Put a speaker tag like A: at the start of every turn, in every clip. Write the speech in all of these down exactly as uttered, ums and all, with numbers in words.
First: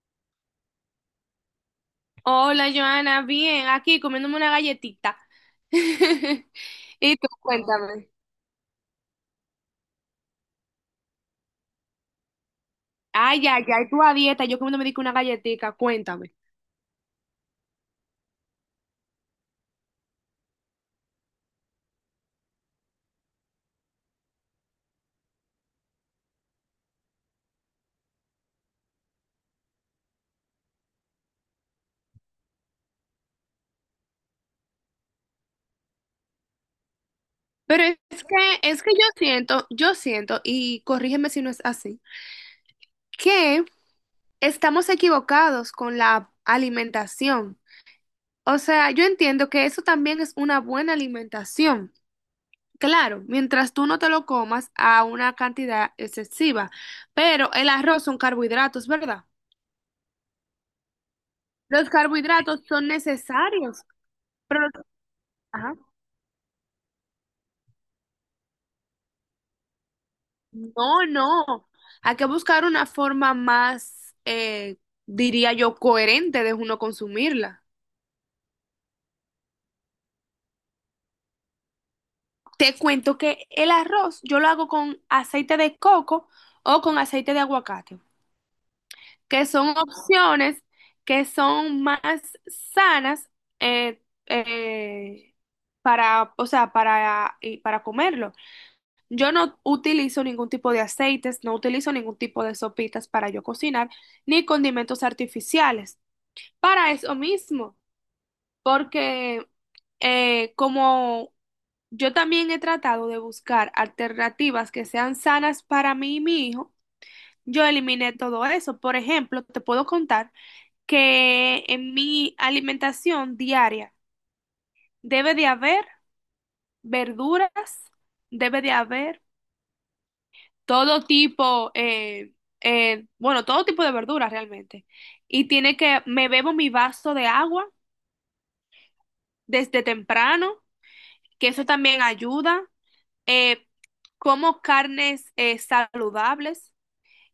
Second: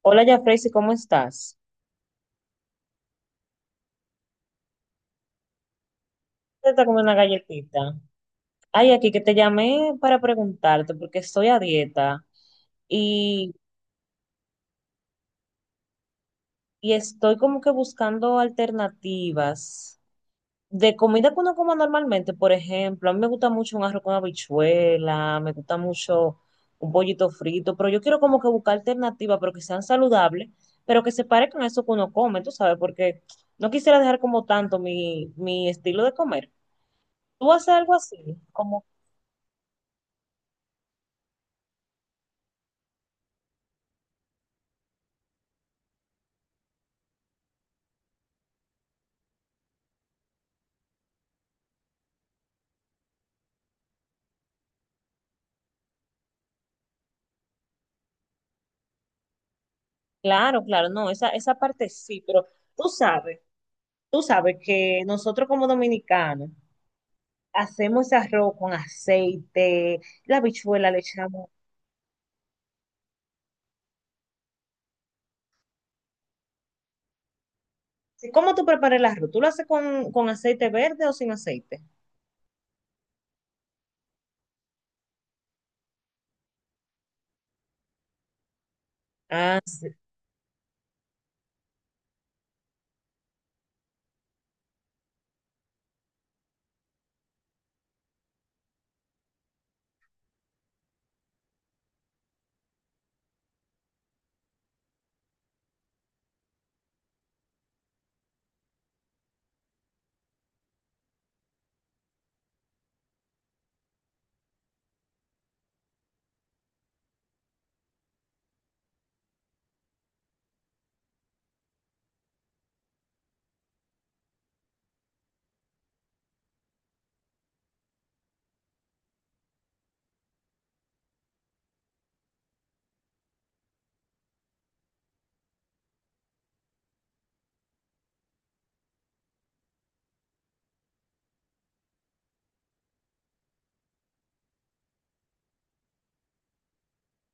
A: Hola, Jafrey, ¿cómo estás?
B: Hola, Joana, bien, aquí comiéndome una galletita.
A: Te está comiendo una
B: Y tú,
A: galletita.
B: cuéntame.
A: Ay, aquí que te llamé para preguntarte porque estoy a dieta
B: Ay,
A: y,
B: ay, ay, tú a dieta, yo comiéndome digo una galletita, cuéntame.
A: y estoy como que buscando alternativas de comida que uno coma normalmente. Por ejemplo, a mí me gusta mucho un arroz con habichuela, me gusta mucho un pollito frito, pero yo quiero como que buscar alternativas, pero que sean saludables, pero que se parezcan a eso que uno come, tú sabes, porque no quisiera dejar como tanto mi, mi estilo de comer. ¿Tú haces
B: Pero
A: algo
B: es
A: así?
B: que, es
A: Como
B: que yo siento, yo siento, y corrígeme si no es así, que estamos equivocados con la alimentación. O sea, yo entiendo que eso también es una buena alimentación. Claro, mientras tú no te lo comas a una cantidad excesiva, pero el arroz son carbohidratos, ¿verdad?
A: Claro, claro, no, esa, esa parte
B: Los
A: sí, pero
B: carbohidratos son
A: tú sabes,
B: necesarios,
A: tú sabes
B: pero los-
A: que nosotros como
B: ajá.
A: dominicanos hacemos ese arroz con aceite, la habichuela le
B: No,
A: echamos.
B: no. Hay que buscar una forma más, eh, diría yo, coherente de uno consumirla.
A: Sí, ¿cómo tú preparas el arroz? ¿Tú lo haces con, con aceite verde o sin aceite?
B: Te cuento que el arroz yo lo hago con aceite de coco o con aceite de aguacate, que
A: Ah,
B: son
A: sí,
B: opciones que son más sanas eh, eh, para, o sea, para, y para comerlo. Yo no utilizo ningún tipo de aceites, no utilizo ningún tipo de sopitas para yo cocinar, ni condimentos artificiales. Para eso mismo, porque eh, como yo también he tratado de buscar alternativas que sean sanas para mí y mi hijo, yo eliminé todo eso. Por ejemplo, te puedo contar que en mi alimentación diaria debe de haber verduras, debe de haber todo tipo, eh, eh, bueno, todo tipo de verduras realmente. Y tiene que, me bebo mi vaso de agua desde temprano, que eso también ayuda. Eh, Como carnes eh, saludables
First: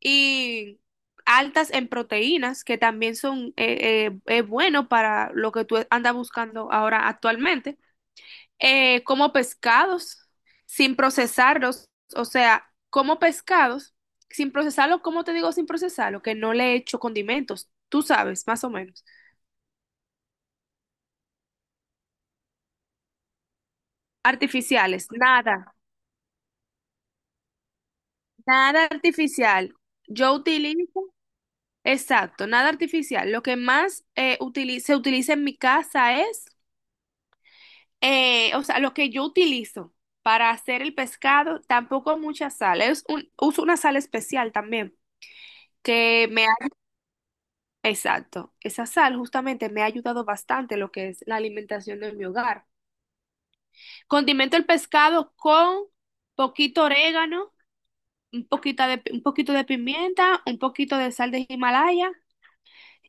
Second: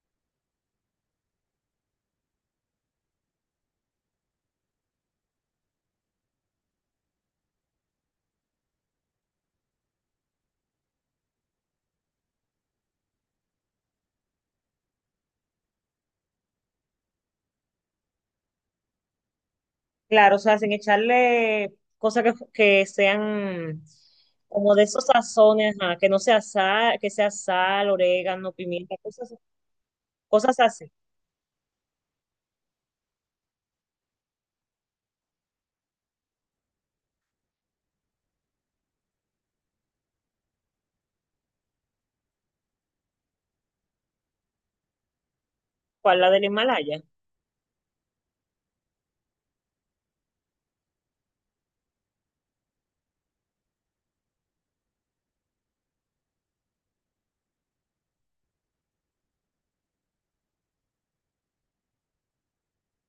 B: y altas en proteínas, que también son eh, eh, eh, bueno para lo que tú andas buscando ahora actualmente. Eh, como pescados, sin procesarlos, o sea, como pescados, sin procesarlo, ¿cómo te digo sin procesarlo? Que no le echo condimentos, tú sabes, más o menos.
A: claro, o sea, sin echarle cosas que, que sean como de esos
B: Artificiales, nada,
A: sazones, ajá, que no sea sal, que sea sal, orégano,
B: nada
A: pimienta, cosas,
B: artificial. Yo
A: cosas así.
B: utilizo, exacto, nada artificial. Lo que más eh, utili- se utiliza en mi casa es, eh, o sea, lo que yo utilizo para hacer el pescado, tampoco mucha sal, es un, uso una sal especial también
A: ¿Cuál,
B: que
A: la del
B: me...
A: Himalaya?
B: Exacto. Esa sal justamente me ha ayudado bastante lo que es la alimentación de mi hogar. Condimento el pescado con poquito orégano, un poquito de, un poquito de pimienta, un poquito de sal de Himalaya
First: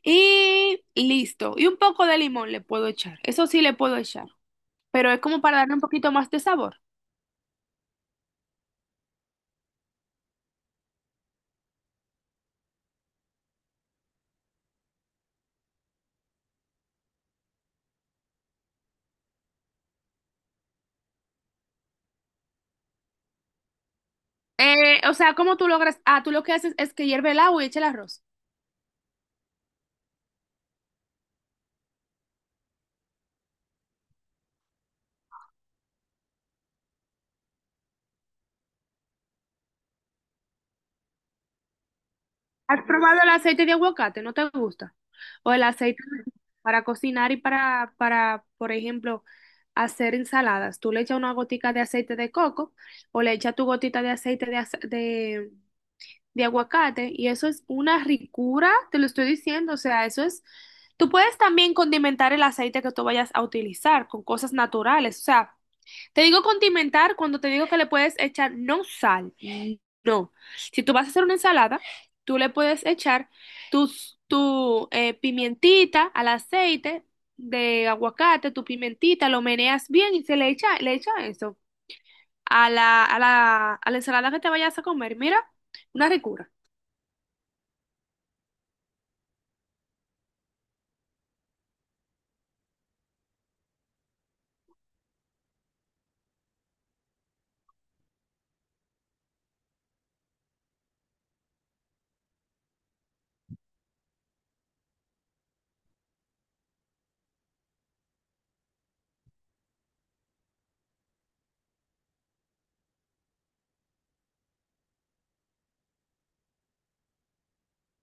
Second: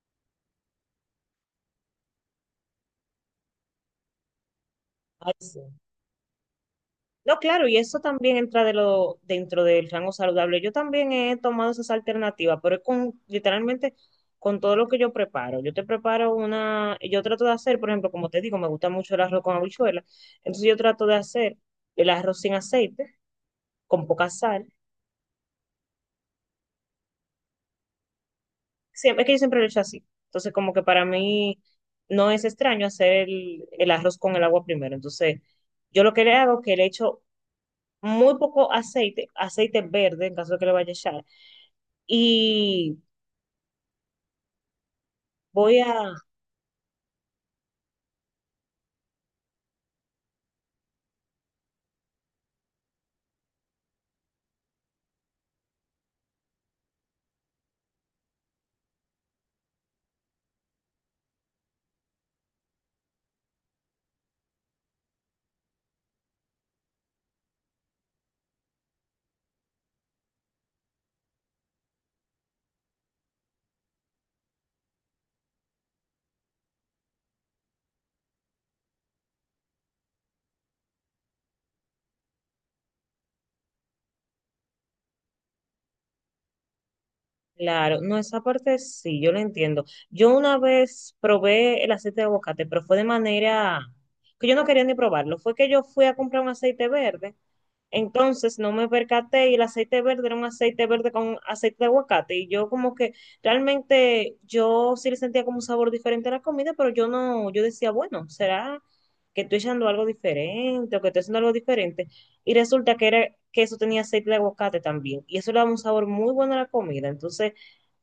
B: y listo. Y un poco de limón le puedo echar. Eso sí le puedo echar, pero es
A: Ay,
B: como para
A: sí.
B: darle un poquito más de sabor.
A: No, claro, y eso también entra de lo, dentro del rango saludable. Yo también he tomado esas alternativas, pero es con, literalmente con todo lo que yo preparo. Yo te preparo una, yo trato de hacer, por ejemplo, como te digo, me gusta mucho el arroz con habichuela. Entonces yo trato de hacer el arroz sin aceite, con poca sal.
B: Eh, o sea, ¿cómo tú logras? Ah, tú lo que haces es que hierve el agua y echa el arroz.
A: Siempre, es que yo siempre lo he hecho así. Entonces como que para mí no es extraño hacer el, el arroz con el agua primero. Entonces yo lo que le hago es que le echo muy poco aceite, aceite verde en caso de que le vaya a echar.
B: ¿Has
A: Y
B: probado el aceite de aguacate? ¿No te gusta? O el
A: voy
B: aceite
A: a,
B: para cocinar y para, para, por ejemplo, hacer ensaladas. Tú le echas una gotica de aceite de coco o le echas tu gotita de aceite de, ace- de, de aguacate y eso es una ricura, te lo estoy diciendo. O sea, eso es... Tú puedes también condimentar el aceite que tú vayas a utilizar con cosas naturales. O sea, te digo condimentar cuando te digo que le puedes echar no sal, no. Si tú vas a hacer una ensalada, tú le puedes echar tus, tu eh, pimientita al aceite de aguacate, tu pimentita, lo meneas bien y se le echa, le echa eso a la, a la, a la ensalada que te vayas a comer. Mira, una ricura.
A: claro, no, esa parte sí, yo lo entiendo. Yo una vez probé el aceite de aguacate, pero fue de manera que yo no quería ni probarlo. Fue que yo fui a comprar un aceite verde. Entonces no me percaté y el aceite verde era un aceite verde con aceite de aguacate y yo como que realmente yo sí le sentía como un sabor diferente a la comida, pero yo no, yo decía, bueno, ¿será que estoy echando algo diferente o que estoy haciendo algo diferente? Y resulta que era que eso tenía aceite de aguacate también y eso le daba un sabor muy bueno a la comida. Entonces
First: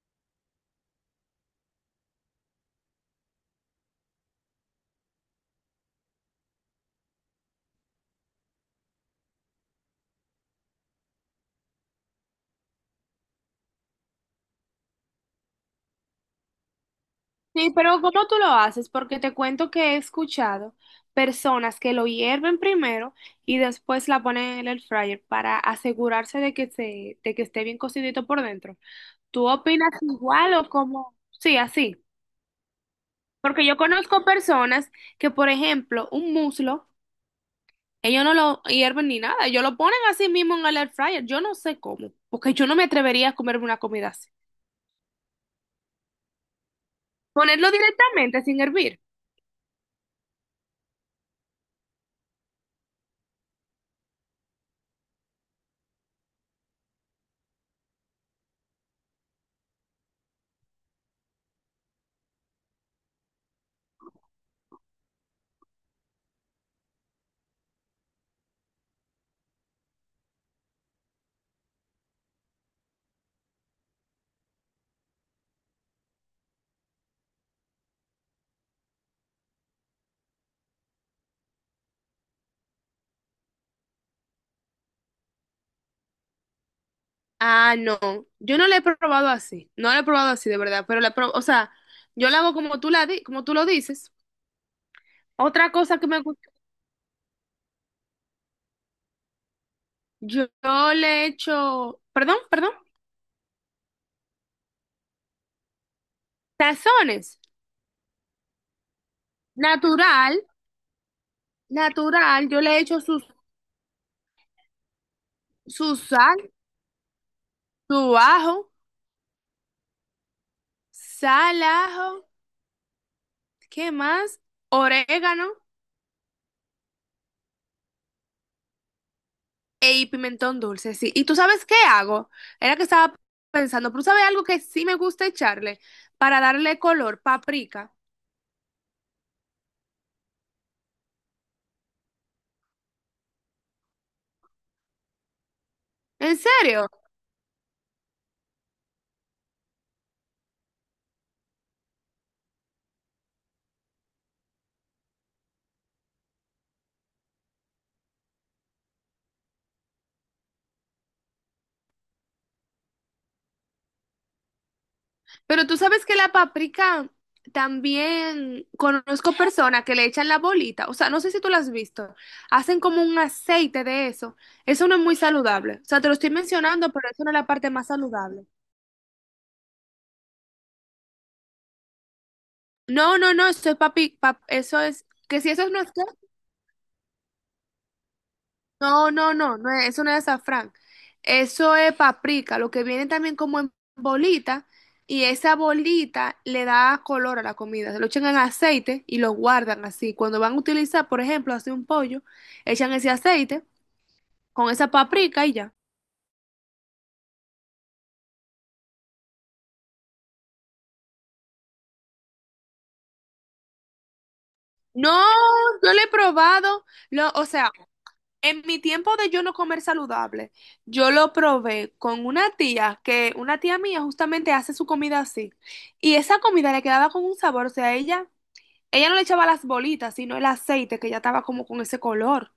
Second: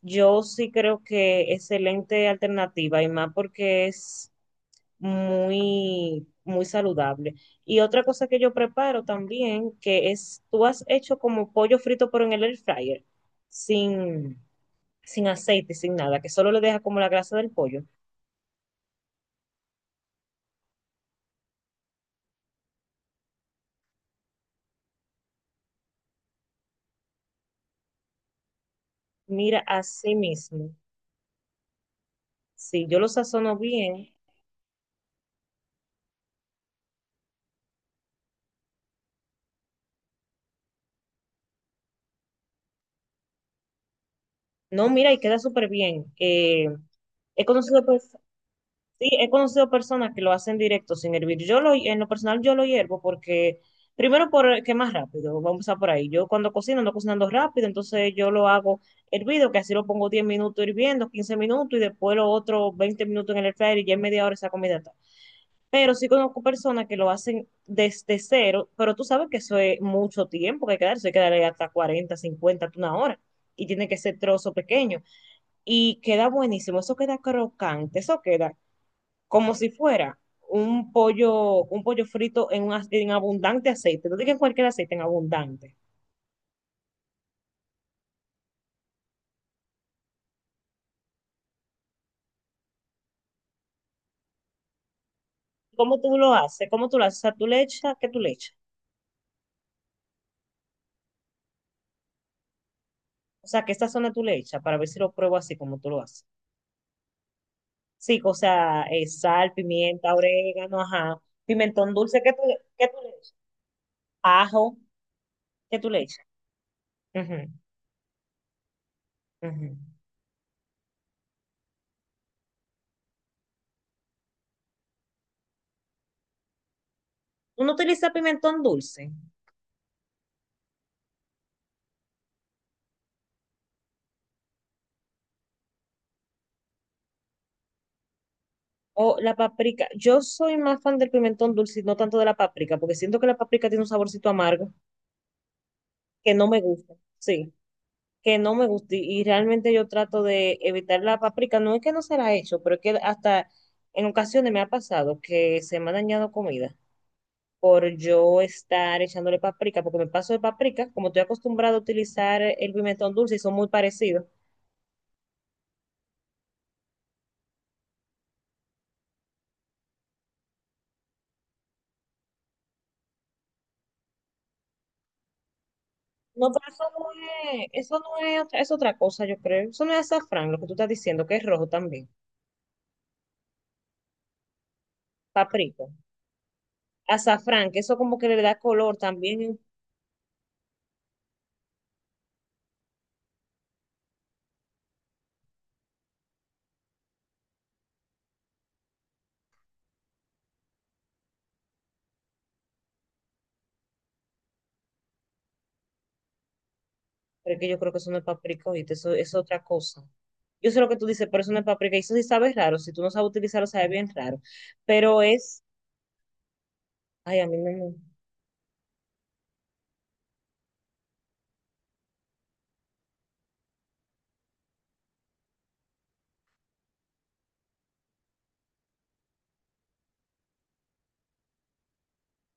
A: yo sí creo que excelente alternativa y más porque es muy, muy saludable. Y otra cosa que yo preparo también, que es, tú has hecho como pollo frito, pero en el air fryer, sin, sin aceite, sin nada, que solo le deja como la grasa del
B: Sí,
A: pollo.
B: pero ¿cómo tú lo haces? Porque te cuento que he escuchado personas que lo hierven primero y después la ponen en el air fryer para asegurarse de que se, de que esté bien cocidito por dentro. ¿Tú
A: Mira,
B: opinas
A: así
B: igual o
A: mismo,
B: cómo? Sí, así.
A: si yo lo sazono
B: Porque yo
A: bien,
B: conozco personas que, por ejemplo, un muslo, ellos no lo hierven ni nada, ellos lo ponen así mismo en el air fryer. Yo no sé cómo, porque yo no me atrevería a comerme una comida así.
A: no, mira, y queda súper bien. Eh, he
B: Ponerlo
A: conocido, pues
B: directamente sin hervir.
A: sí, he conocido personas que lo hacen directo sin hervir. Yo lo, en lo personal yo lo hiervo porque, primero porque es más rápido, vamos a empezar por ahí. Yo cuando cocino ando cocinando rápido, entonces yo lo hago hervido, que así lo pongo diez minutos hirviendo, quince minutos y después lo otro veinte minutos en el air fryer y ya en media hora esa comida está. Pero sí conozco personas que lo hacen desde cero, pero tú sabes que eso es mucho tiempo que hay que darse, hay que darle hasta cuarenta, cincuenta, hasta una hora. Y tiene que ser trozo pequeño. Y queda buenísimo, eso queda crocante, eso queda como si fuera un pollo, un pollo frito en, un, ac- en abundante aceite. No digas cualquier aceite, en abundante.
B: Ah, no, yo no la he probado así, no la he probado así de verdad, pero la pro- o sea, yo la hago como tú la di- como tú lo dices. Otra cosa
A: ¿Cómo
B: que
A: tú
B: me
A: lo
B: gusta,
A: haces? ¿Cómo tú lo haces? O sea, tú le echas, ¿qué tú le echas?
B: yo, yo le echo, perdón, perdón,
A: O sea, ¿qué sazón tú le echas? Para ver si lo pruebo así como tú lo haces.
B: tazones,
A: Sí, o sea, eh, sal, pimienta,
B: natural,
A: orégano, ajá. Pimentón dulce, ¿qué tú,
B: natural,
A: le-
B: yo le
A: qué tú
B: echo
A: le
B: su,
A: echas? Ajo, ¿qué tú
B: su
A: le echas?
B: sal,
A: Ujú,
B: su ajo,
A: ujú.
B: sal, ajo, ¿qué más? Orégano
A: ¿Uno utiliza pimentón dulce?
B: e y pimentón dulce, sí. ¿Y tú sabes qué hago? Era que estaba pensando, pero ¿tú sabes algo que sí me gusta echarle para darle color? Paprika.
A: O la paprika. Yo soy más fan del pimentón dulce y no tanto de la paprika, porque siento que la paprika tiene un saborcito amargo que
B: ¿En
A: no me
B: serio?
A: gusta, sí, que no me gusta. Y y realmente yo trato de evitar la paprika. No es que no se la he hecho, pero es que hasta en ocasiones me ha pasado que se me ha dañado comida por yo estar echándole paprika, porque me paso de paprika, como estoy acostumbrado a utilizar el pimentón dulce y son muy parecidos.
B: Pero tú sabes que la paprika también conozco personas que le echan la bolita. O sea, no sé si tú la has visto. Hacen como un aceite de eso. Eso no es muy saludable. O sea, te lo estoy
A: No, pero eso
B: mencionando,
A: no
B: pero eso no es la
A: es,
B: parte más
A: eso no es,
B: saludable.
A: otra- es otra cosa, yo creo. Eso no es azafrán, lo que tú estás diciendo, que es rojo también.
B: No, no, no, eso es papi, pap- eso es, que si eso no
A: Paprika.
B: es...
A: Azafrán, que eso como que le da color
B: No, no, no,
A: también.
B: no es- eso no es azafrán. Eso es paprika, lo que viene también como en bolita y esa bolita le da color a la comida. Se lo echan en aceite y lo guardan así. Cuando van a utilizar, por ejemplo, hacer un pollo, echan ese aceite con esa paprika y ya.
A: Pero es que yo creo que eso no es paprika, ¿oíste? Eso es otra cosa. Yo sé lo que tú dices, pero eso no es paprika. Y eso sí sabe raro. Si tú no sabes utilizarlo, sabe bien raro.
B: No,
A: Pero es.
B: yo lo he probado. Lo,
A: Ay,
B: o
A: a mí no
B: sea,
A: me.
B: en mi tiempo de yo no comer saludable, yo lo probé con una tía que una tía mía justamente hace su comida así. Y esa comida le quedaba con un sabor, o sea, ella ella no le echaba las bolitas, sino el aceite que ya estaba como con ese color.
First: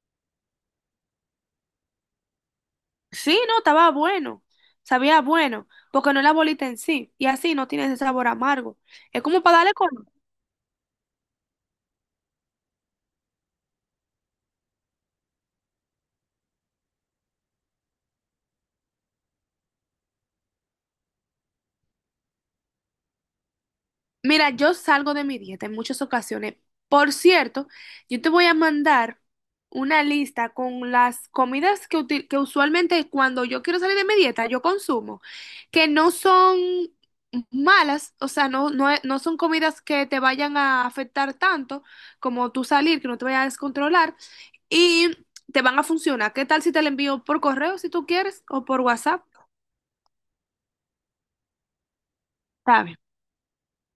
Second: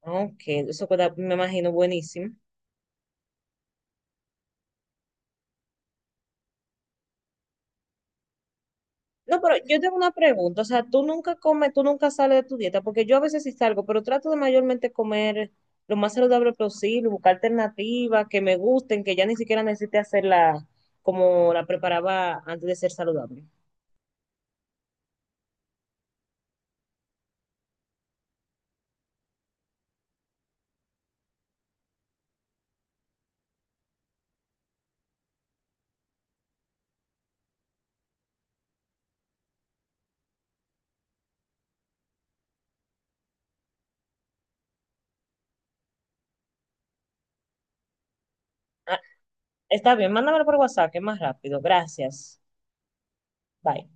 A: Ok, eso queda, me imagino, buenísimo.
B: Sí, no, estaba bueno. Sabía bueno, porque no es la bolita en sí. Y así no tiene ese sabor amargo. Es
A: No,
B: como
A: pero
B: para darle
A: yo tengo
B: color.
A: una pregunta. O sea, tú nunca comes, tú nunca sales de tu dieta, porque yo a veces sí salgo, pero trato de mayormente comer lo más saludable posible, buscar alternativas que me gusten, que ya ni siquiera necesite hacerla como la preparaba antes de ser saludable.
B: Mira, yo salgo de mi dieta en muchas ocasiones. Por cierto, yo te voy a mandar una lista con las comidas que, util- que usualmente cuando yo quiero salir de mi dieta, yo consumo, que no son malas, o sea, no, no, e- no son comidas que te vayan a afectar tanto como tú salir, que no te vayas a descontrolar y te van a funcionar. ¿Qué tal si te la envío por correo si tú quieres o por
A: Ah,
B: WhatsApp?
A: está bien, mándamelo por WhatsApp, que es más rápido. Gracias.
B: Está bien.
A: Bye.